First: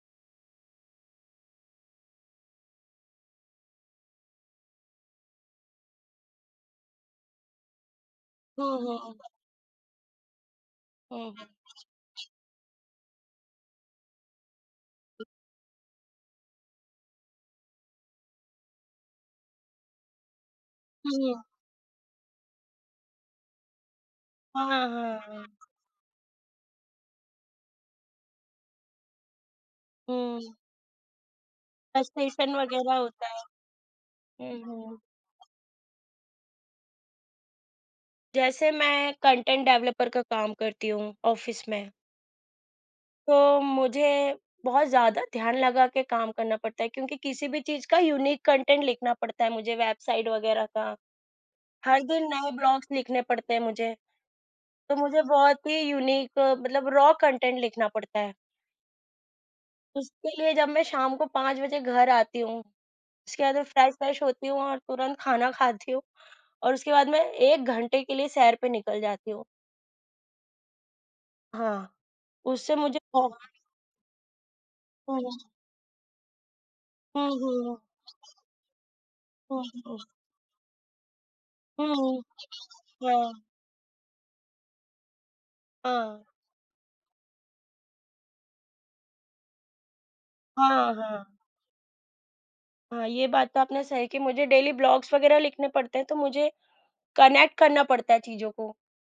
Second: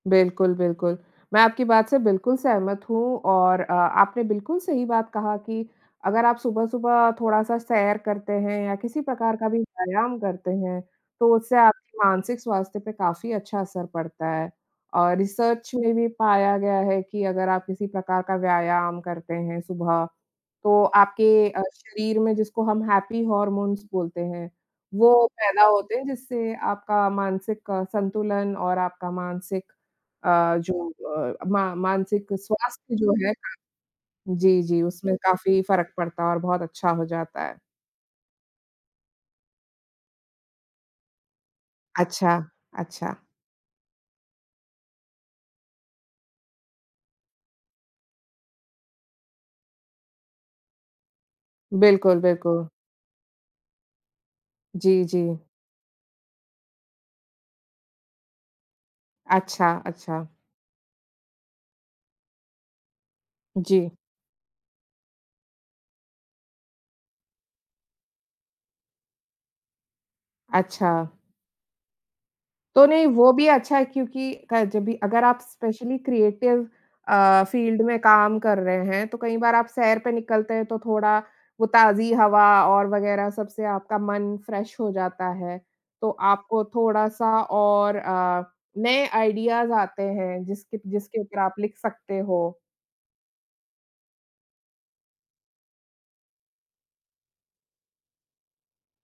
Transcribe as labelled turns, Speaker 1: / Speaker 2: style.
Speaker 1: बिल्कुल, बिल्कुल। मैं आपकी बात से बिल्कुल सहमत हूँ और अ, आपने बिल्कुल सही बात कहा कि अगर आप सुबह-सुबह थोड़ा-सा सैर करते हैं या
Speaker 2: हाँ,
Speaker 1: किसी
Speaker 2: हाँ।
Speaker 1: प्रकार का भी व्यायाम करते हैं,
Speaker 2: हाँ,
Speaker 1: तो
Speaker 2: हाँ।
Speaker 1: उससे आपकी मानसिक स्वास्थ्य पे काफ़ी अच्छा असर पड़ता है। और रिसर्च में भी पाया गया है कि अगर आप किसी प्रकार का व्यायाम करते हैं सुबह, तो
Speaker 2: हुँ, हाँ।
Speaker 1: आपके अ, शरीर में, जिसको हम हैपी हॉर्मोन्स बोलते हैं,
Speaker 2: हाँ, हाँ,
Speaker 1: वो
Speaker 2: हाँ।
Speaker 1: पैदा होते हैं जिससे आपका मानसिक अ, संतुलन और आपका मानसिक
Speaker 2: हुँ।
Speaker 1: अ, जो अ, मा मानसिक
Speaker 2: फ्रस्ट्रेशन वग़ैरह
Speaker 1: स्वास्थ्य जो
Speaker 2: होता
Speaker 1: है
Speaker 2: है।
Speaker 1: हाँ,
Speaker 2: हुँ,
Speaker 1: जी, जी,
Speaker 2: हुँ।
Speaker 1: उसमें काफ़ी फ़र्क पड़ता और बहुत अच्छा हो जाता है।
Speaker 2: जैसे मैं कॉन्टेंट डेवलपर का काम करती हूँ, ऑफ़िस में।
Speaker 1: अच्छा, अच्छा।
Speaker 2: तो मुझे बहुत ज़्यादा ध्यान लगा के काम करना पड़ता है क्योंकि किसी भी चीज़ का यूनीक कॉन्टेंट लिखना पड़ता है मुझे, वेबसाइट वग़ैरह का। हर
Speaker 1: बिल्कुल,
Speaker 2: दिन नए
Speaker 1: बिल्कु
Speaker 2: ब्लॉग्स लिखने पड़ते हैं मुझे। तो
Speaker 1: जी,
Speaker 2: मुझे
Speaker 1: जी।
Speaker 2: बहुत ही यूनीक अ, मतलब रॉ कॉन्टेंट लिखना पड़ता है।
Speaker 1: अच्छा, अच्छा।
Speaker 2: उसके लिए जब मैं शाम को 5 बजे घर आती हूँ, उसके बाद मैं
Speaker 1: जी।
Speaker 2: फ्रेश-वेश होती हूँ और तुरंत खाना खाती हूँ, और उसके बाद मैं 1 घंटे के लिए सैर पे निकल जाती हूँ।
Speaker 1: अच्छा।
Speaker 2: हाँ, उससे
Speaker 1: तो,
Speaker 2: मुझे
Speaker 1: नहीं, वो
Speaker 2: बहुत
Speaker 1: भी अच्छा है
Speaker 2: [unintelligible]
Speaker 1: क्योंकि क जब भी
Speaker 2: हुँ,
Speaker 1: अगर आप
Speaker 2: हुँ।
Speaker 1: स्पेशली क्रिएटिव
Speaker 2: हुँ,
Speaker 1: अ,
Speaker 2: हुँ, हुँ।
Speaker 1: फ़ील्ड में काम कर रहे हैं, तो कई बार
Speaker 2: हुँ, उ,
Speaker 1: आप सैर
Speaker 2: हुँ।
Speaker 1: पे निकलते हैं, तो थोड़ा वो
Speaker 2: हुँ,
Speaker 1: ताज़ी
Speaker 2: हुँ।
Speaker 1: हवा और वग़ैरह
Speaker 2: हाँ।
Speaker 1: सबसे आपका मन फ्रेश हो जाता है। तो
Speaker 2: हाँ।
Speaker 1: आपको थोड़ा-सा और अ, नए आइडियाज़ आते हैं,
Speaker 2: हाँ,
Speaker 1: जिसकी त
Speaker 2: हाँ,
Speaker 1: जिसके
Speaker 2: हाँ।
Speaker 1: ऊपर आप लिख सकते हो।
Speaker 2: हाँ, ये बात तो आपने सही कही। मुझे डेली ब्लॉग्स वग़ैरह लिखने पड़ते हैं, तो मुझे कनेक्ट करना पड़ता है चीज़ों को।